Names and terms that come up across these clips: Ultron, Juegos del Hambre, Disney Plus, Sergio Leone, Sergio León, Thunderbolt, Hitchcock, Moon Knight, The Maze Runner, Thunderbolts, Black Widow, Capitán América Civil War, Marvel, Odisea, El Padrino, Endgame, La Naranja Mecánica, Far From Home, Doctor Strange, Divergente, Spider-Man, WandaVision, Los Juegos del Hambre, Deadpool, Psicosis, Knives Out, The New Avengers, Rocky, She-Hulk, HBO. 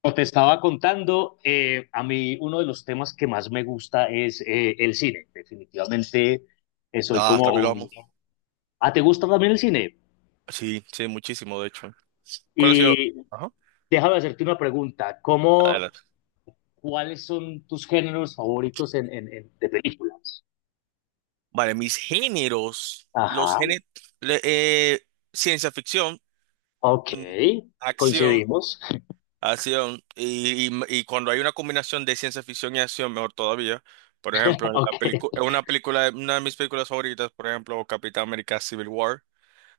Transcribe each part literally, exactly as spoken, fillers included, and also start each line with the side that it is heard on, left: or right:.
left: Como te estaba contando, eh, a mí uno de los temas que más me gusta es eh, el cine. Definitivamente eh, soy
right: Ah,
left: como
right: también lo
left: un...
right: amo.
left: Ah, ¿te gusta también el cine?
right: Sí, sí, muchísimo, de hecho. ¿Cuál ha sido?
left: Y déjame hacerte una pregunta. ¿Cómo,
right: Adelante.
left: ¿cuáles son tus géneros favoritos en, en- en- de películas?
right: Vale, mis géneros. Los
left: Ajá,
right: géneros. Ciencia ficción,
left: ok,
right: mm, acción,
left: coincidimos.
right: acción. Y, y- y cuando hay una combinación de ciencia ficción y acción, mejor todavía. Por ejemplo, en la pelicu-
left: Ok.
right: en una película, una de mis películas favoritas, por ejemplo, Capitán América Civil War,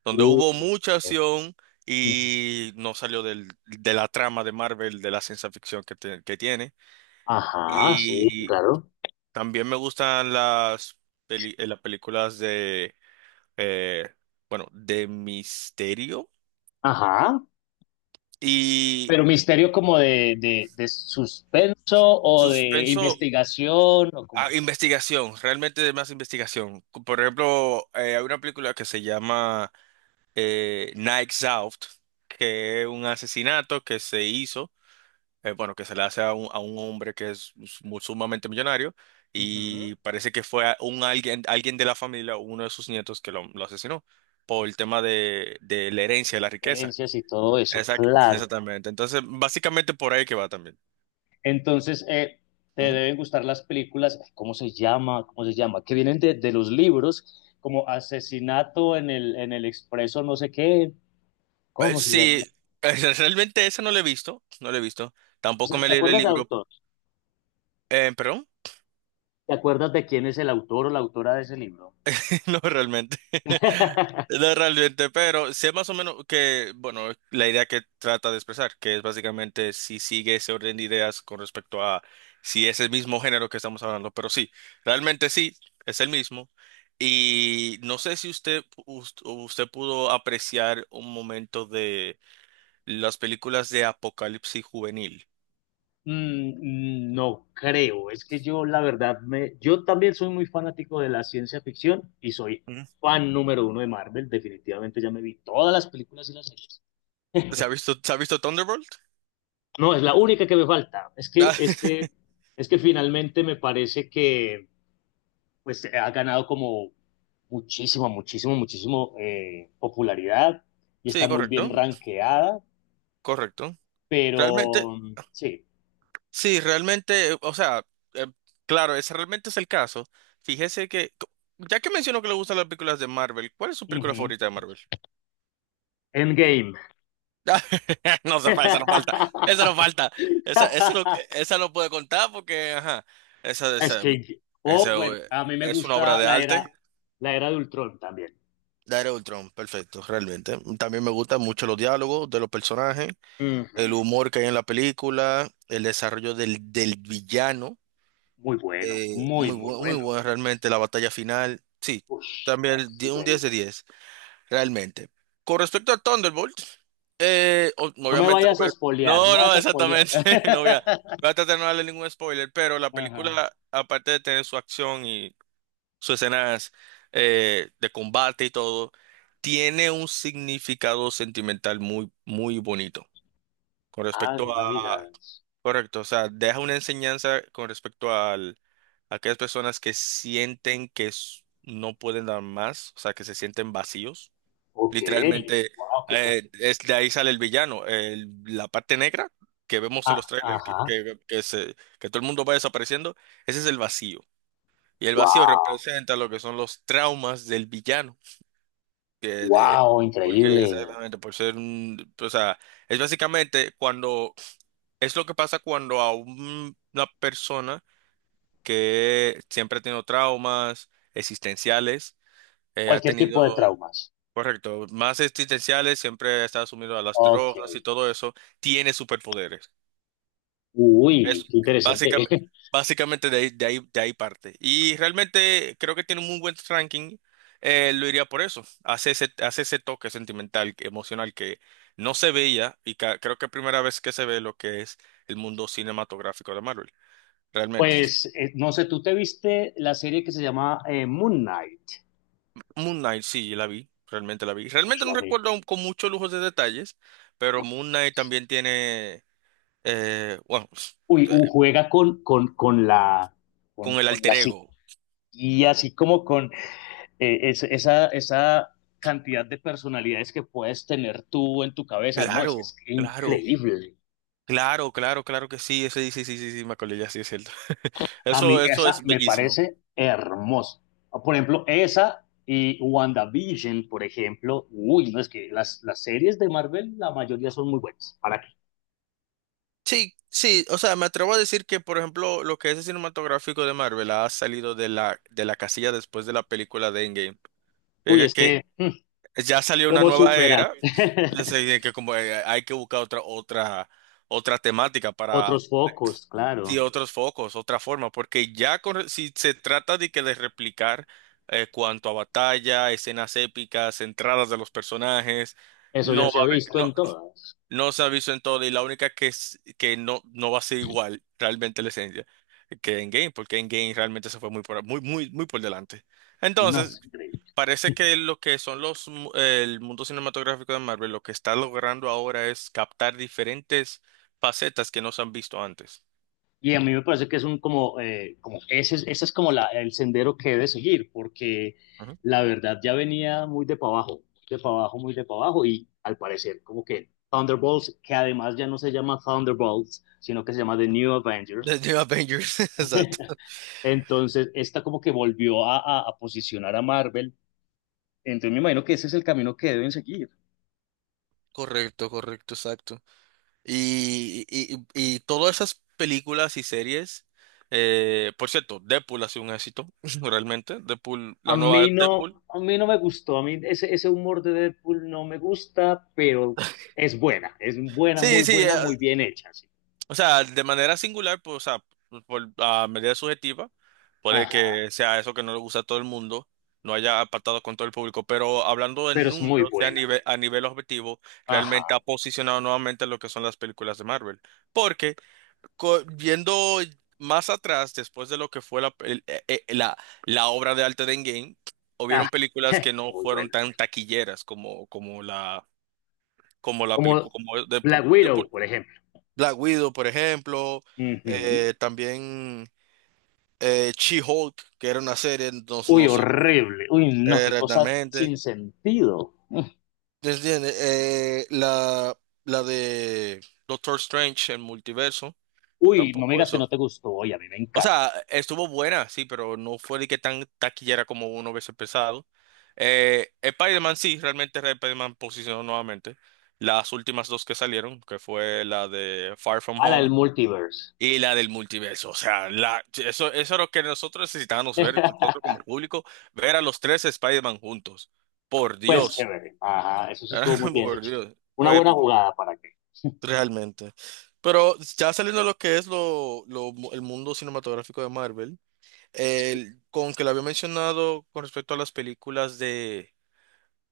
right: donde
left: Uh,
right: hubo mucha
left: eh,
right: acción
left: ujú.
right: y no salió del, de la trama de Marvel, de la ciencia ficción que, te- que tiene.
left: Ajá, sí, claro.
right: También me gustan las, peli- eh, las películas de, eh, bueno, de misterio
left: Ajá.
right: y
left: Pero misterio como de, de, de suspenso o de
right: suspenso
left: investigación o como
right: a
left: es.
right: investigación, realmente de más investigación. Por ejemplo, eh, hay una película que se llama eh, Knives Out, que es un asesinato que se hizo. Eh, bueno, que se le hace a un, a un hombre que es mu- sumamente millonario
left: Ujú.
right: y parece que fue a- un alguien, alguien de la familia, uno de sus nietos que lo, lo asesinó por el tema de, de la herencia, de la riqueza.
left: Herencias y todo eso,
right: Exact-
left: claro.
right: exactamente. Entonces, básicamente por ahí que va también.
left: Entonces, eh, te
right: Ujú.
left: deben gustar las películas, ay, ¿cómo se llama? ¿Cómo se llama? Que vienen de, de los libros, como Asesinato en el, en el Expreso, no sé qué.
right: Eh,
left: ¿Cómo se llama?
right: Sí, eh, realmente ese no lo he visto, no lo he visto. Tampoco me he
left: ¿Te
right: leído el
left: acuerdas del
right: libro.
left: autor?
right: Eh, ¿perdón?
left: ¿Te acuerdas de quién es el autor o la autora de ese libro?
right: No, realmente. No, realmente, pero sé más o menos que, bueno, la idea que trata de expresar, que es básicamente si sigue ese orden de ideas con respecto a si es el mismo género que estamos hablando, pero sí, realmente sí, es el mismo. Y no sé si usted, us- usted pudo apreciar un momento de las películas de apocalipsis juvenil.
left: Mm, mm, no creo, es que yo la verdad me, yo también soy muy fanático de la ciencia ficción y soy
right: Ujú.
left: fan número uno de Marvel, definitivamente ya me vi todas las películas y las series.
right: ¿Se ha visto, se ha visto Thunderbolt?
left: No, es la única que me falta. Es que, es que, es que finalmente me parece que pues ha ganado como muchísimo, muchísimo, muchísimo eh, popularidad y
right: Sí,
left: está muy bien
right: correcto,
left: rankeada,
right: correcto.
left: pero
right: Realmente.
left: mm, sí.
right: Sí, realmente, o sea, eh, claro, ese realmente es el caso. Fíjese que, co- ya que mencionó que le gustan las películas de Marvel, ¿cuál es su película
left: Ujú.
right: favorita de Marvel?
left: Endgame.
right: No, se fa- esa no falta, esa no falta, esa, esa no, esa no puede contar porque, ajá, esa,
left: Es
right: esa,
left: que, oh,
right: esa
left: bueno,
right: eh,
left: a mí me
right: es una obra
left: gusta
right: de
left: la
right: arte.
left: era, la era de Ultron también.
right: La era de Ultron, perfecto, realmente. También me gustan mucho los diálogos de los personajes,
left: Ujú.
right: el humor que hay en la película, el desarrollo del, del villano.
left: Muy bueno,
right: Eh, muy
left: muy, muy
right: bueno, muy
left: bueno.
right: bueno realmente la batalla final. Sí,
left: Ush, no,
right: también
left: es
right: di- un
left: increíble.
right: diez de diez realmente. Con respecto a Thunderbolt, eh, o-
left: No me
right: obviamente no
left: vayas a
right: voy a...
left: espolear, no
right: No, no,
left: vayas a espolear.
right: exactamente. No voy a, voy a tratar de no darle ningún spoiler, pero la
left: Ajá.
right: película, aparte de tener su acción y sus escenas eh, de combate y todo, tiene un significado sentimental muy, muy bonito. Con
left: Ah, no
right: respecto
left: me
right: a
left: digas.
right: correcto, o sea, deja una enseñanza con respecto al, a aquellas personas que sienten que s- no pueden dar más, o sea, que se sienten vacíos.
left: Ok,
right: Literalmente,
left: wow, qué fuerte.
right: eh, es de ahí sale el villano, el- la parte negra que vemos en
left: Ah,
right: los trailers, que,
left: ajá,
right: que, que se, que todo el mundo va desapareciendo, ese es el vacío. Y el vacío
left: wow,
right: representa lo que son los traumas del villano, que de,
left: wow,
right: porque
left: increíble.
right: exactamente, por ser un, o sea, es básicamente cuando es lo que pasa cuando a un- una persona que siempre ha tenido traumas existenciales, eh, ha
left: Cualquier
right: tenido,
left: tipo de traumas.
right: correcto, más existenciales, siempre está sumido a las
left: Ok,
right: drogas y todo eso, tiene superpoderes.
left: uy,
right: Es
left: qué interesante.
right: básicamente, básicamente de ahí, de ahí, de ahí parte. Y realmente creo que tiene un muy buen ranking, eh, lo iría por eso. Hace ese, hace ese toque sentimental, que- emocional que no se veía y ca- creo que es primera vez que se ve lo que es el mundo cinematográfico de Marvel. Realmente.
left: Pues eh, no sé, ¿tú te viste la serie que se llama eh, Moon Knight?
right: Moon Knight, sí, la vi, realmente la vi. Realmente
left: Uy,
right: no
left: a mí,
right: recuerdo aún con muchos lujos de detalles, pero Moon Knight también tiene, eh, bueno,
left: uy, uh,
right: eh,
left: juega con, con, con la,
right: con
left: con,
right: el
left: con la
right: alter ego.
left: psiquía, así como con eh, es, esa, esa cantidad de personalidades que puedes tener tú en tu cabeza. No, es, es
right: Claro, claro,
left: increíble.
right: claro, claro, claro que sí, ese, sí, sí, sí, sí, me acordé, ya sí es cierto.
left: A
right: Eso,
left: mí
right: eso
left: esa
right: es
left: me
right: bellísimo.
left: parece hermosa. Por ejemplo, esa y WandaVision, por ejemplo, uy, no es que las, las series de Marvel, la mayoría son muy buenas. ¿Para qué?
right: Sí, sí, o sea, me atrevo a decir que, por ejemplo, lo que es el cinematográfico de Marvel ha salido de la, de la casilla después de la película de Endgame.
left: Uy,
right: Fíjate
left: es
right: que,
left: que, mm,
right: ya salió una
left: ¿cómo
right: nueva
left: superar?
right: era, entonces, eh, que como eh, hay que buscar otra otra otra temática para
left: Otros focos,
right: y
left: claro.
right: otros focos, otra forma, porque ya con- re- si se trata de que de replicar eh, cuanto a batalla, escenas épicas, entradas de los personajes,
left: Eso
right: no
left: ya
right: va
left: se ha
right: a haber-
left: visto
right: no
left: en todas.
right: no se ha visto en todo y la única que es, que no no va a ser igual realmente la esencia que en game, porque en game realmente se fue muy por muy muy muy por delante.
left: No, es
right: Entonces
left: increíble.
right: parece que lo que son los, mu- el mundo cinematográfico de Marvel, lo que está logrando ahora es captar diferentes facetas que no se han visto antes.
left: Y a mí me parece que es un como, eh, como ese, es- ese es como la, el sendero que debe seguir, porque
right: Ujú.
left: la verdad ya venía muy de para abajo, de para abajo, muy de para abajo, y al parecer como que Thunderbolts, que además ya no se llama Thunderbolts, sino que se llama The New
right: De
left: Avengers,
right: New Avengers, exacto.
left: entonces esta como que volvió a, a, a posicionar a Marvel, entonces me imagino que ese es el camino que deben seguir.
right: Correcto, correcto, exacto. Y, y, y- y todas esas películas y series, eh, por cierto, Deadpool ha sido un éxito, realmente. Deadpool,
left: A
right: la nueva
left: mí no,
right: Deadpool.
left: a mí no me gustó, a mí ese, ese humor de Deadpool no me gusta, pero es buena, es buena, muy
right: Sí, sí, eh,
left: buena, muy bien hecha, sí.
right: o sea, de manera singular, pues, o sea, por, a medida subjetiva, puede
left: Ajá,
right: que sea eso que no le gusta a todo el mundo, no haya apartado con todo el público, pero hablando en
left: pero es muy
right: números, sea a
left: buena.
right: nivel, a nivel objetivo, realmente ha
left: Ajá,
right: posicionado nuevamente lo que son las películas de Marvel. Porque co- viendo más atrás, después de lo que fue la, el- eh, eh, la, la obra de arte de Endgame, hubieron
left: ajá,
right: películas que no
left: muy
right: fueron
left: buena.
right: tan taquilleras como, como la, como la
left: Como
right: película, como Deadpool.
left: Black Widow, por ejemplo.
right: Black Widow, por ejemplo,
left: Ujú.
right: eh, también eh, She-Hulk, que era una serie, no,
left: Uy,
right: no sé no,
left: horrible. Uy, no, qué cosa
right: exactamente.
left: sin sentido. Mm.
right: ¿Te entiendes? Eh, la, la de Doctor Strange, el multiverso,
left: Uy, no me
right: tampoco
left: digas que no
right: hizo.
left: te gustó. Oye, a mí me
right: O
left: encanta.
right: sea, estuvo buena, sí, pero no fue de que tan taquillera como uno hubiese pensado. Eh, Spider-Man, sí, realmente Spider-Man posicionó nuevamente. Las últimas dos que salieron, que fue la de Far From
left: A la del
right: Home
left: multiverse.
right: y la del multiverso, o sea, la, eso, eso es lo que nosotros necesitábamos ver, nosotros como público, ver a los tres Spider-Man juntos. Por
left: Pues
right: Dios,
left: chévere. Ajá, eso sí estuvo muy bien
right: por
left: hecho.
right: Dios,
left: Una
right: fue
left: buena
right: épico,
left: jugada para qué.
right: realmente. Pero ya saliendo de lo que es lo, lo- el mundo cinematográfico de Marvel,
left: Sí.
right: el- con que lo había mencionado con respecto a las películas de,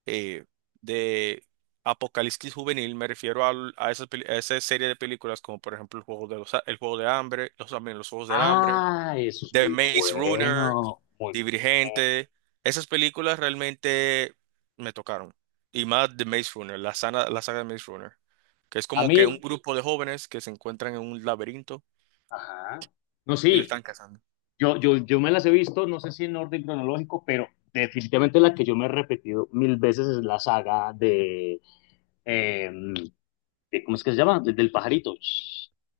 right: eh, de Apocalipsis Juvenil, me refiero al- a, esa, a esa serie de películas como por ejemplo El Juego de, los, el Juego de Hambre, los, también Los Juegos del Hambre.
left: Ah, eso es
right: The
left: muy
right: Maze Runner,
left: bueno, muy bueno.
right: Divergente, esas películas realmente me tocaron. Y más The Maze Runner, la saga, la saga de Maze Runner, que es
left: A
right: como que un
left: mí,
right: grupo de jóvenes que se encuentran en un laberinto
left: ajá, no,
right: y lo
left: sí,
right: están cazando.
left: yo, yo, yo me las he visto, no sé si en orden cronológico, pero definitivamente la que yo me he repetido mil veces es la saga de, eh, de- ¿cómo es que se llama? De- Del pajarito,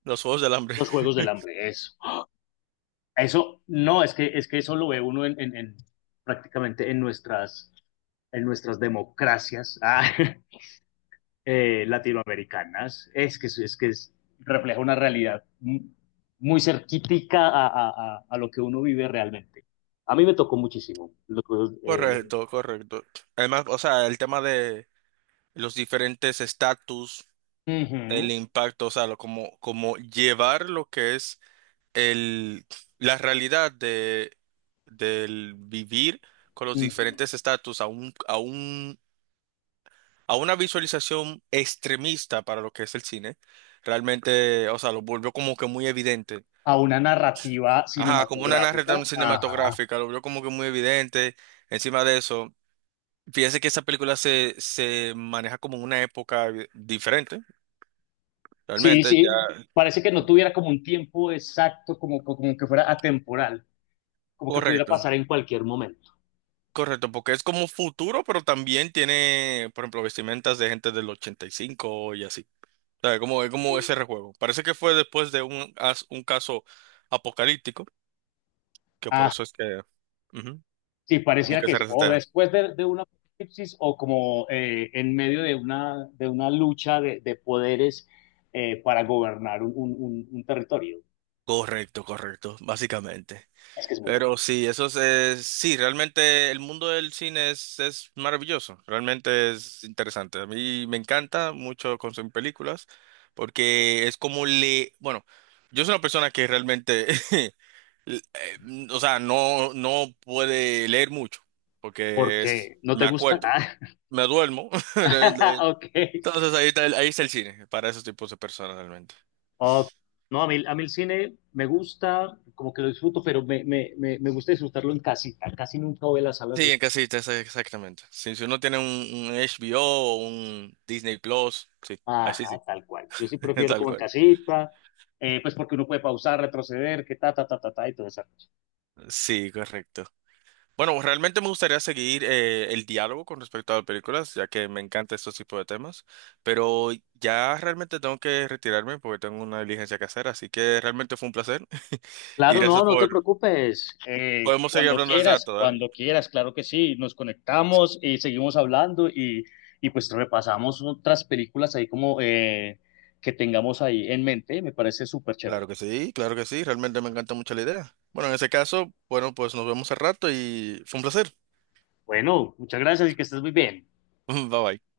right: Los Juegos del Hambre.
left: los Juegos del Hambre, eso. Eso, no, es que, es que eso lo ve uno en, en- en- prácticamente en nuestras, en nuestras democracias. Ah, eh, latinoamericanas. Es que, es, que es refleja una realidad muy cerquítica a, a, a, lo que uno vive realmente. A mí me tocó muchísimo lo que, eh,
right: Correcto, correcto. Además, o sea, el tema de los diferentes estatus,
left: uh
right: el
left: -huh,
right: impacto, o sea, lo- como, como llevar lo que es el, la realidad de, del vivir con
left: uh
right: los
left: -huh.
right: diferentes estatus a un, a un, a una visualización extremista para lo que es el cine, realmente, o sea, lo volvió como que muy evidente.
left: a una narrativa
right: Ajá, como una
left: cinematográfica.
right: narrativa
left: Ajá.
right: cinematográfica, lo volvió como que muy evidente. Encima de eso, fíjese que esa película se, se maneja como en una época eh, diferente,
left: Sí,
right: realmente, ya
left: sí, parece que no tuviera como un tiempo exacto, como, como que fuera atemporal, como que pudiera
right: correcto.
left: pasar en cualquier momento.
right: Correcto, porque es como futuro, pero también tiene, por ejemplo, vestimentas de gente del ochenta y cinco y cinco y así. O sea, como, es como ese rejuego. Parece que fue después de un, as- un caso apocalíptico, que por
left: Ah,
right: eso es que, ujú,
left: sí,
right: como
left: pareciera
right: que
left: que
right: se
left: es o
right: resetea.
left: después de, de un apocalipsis o como eh, en medio de una, de una lucha de, de poderes eh, para gobernar un, un- un- un territorio.
right: Correcto, correcto, básicamente.
left: Es que es muy bueno.
right: Pero sí, eso es, es- sí, realmente el mundo del cine es, es maravilloso, realmente es interesante. A mí me encanta mucho consumir películas, porque es como le, bueno, yo soy una persona que realmente l- eh, o sea, no, no puede leer mucho, porque es-
left: Porque no
right: me
left: te gusta.
right: acuerdo, me duermo.
left: Ah,
right: Realmente.
left: ok.
right: Entonces ahí está el, ahí está el cine, para esos tipos de personas realmente.
left: Ok. No, a mí, a mí el cine me gusta, como que lo disfruto, pero me, me, me, me gusta disfrutarlo en casita. Casi nunca voy a las salas de
right: Sí, en
left: cine.
right: casita, esa- exactamente. Si, si uno tiene un, un HBO o o un Disney Plus, sí, así
left: Ajá,
right: sí,
left: tal cual. Yo sí prefiero
right: tal
left: como en
right: cual.
left: casita, eh, pues porque uno puede pausar, retroceder, que ta, ta, ta, ta, ta, y todo eso.
right: Sí, correcto. Bueno, realmente me gustaría seguir eh, el diálogo con respecto a las películas, ya que me encanta estos tipos de temas, pero ya realmente tengo que retirarme porque tengo una diligencia que hacer, así que realmente fue un placer y
left: Claro,
right: gracias
left: no, no te
right: por...
left: preocupes. Eh,
right: Podemos seguir
left: cuando
right: hablando al
left: quieras,
right: rato, dale.
left: cuando quieras, claro que sí. Nos conectamos y seguimos hablando y, y pues repasamos otras películas ahí como eh, que tengamos ahí en mente. Me parece súper chévere.
right: Claro que sí, claro que sí, realmente me encanta mucho la idea. Bueno, en ese caso, bueno, pues nos vemos al rato y fue un placer.
left: Bueno, muchas gracias y que estés muy bien.
right: Bye bye.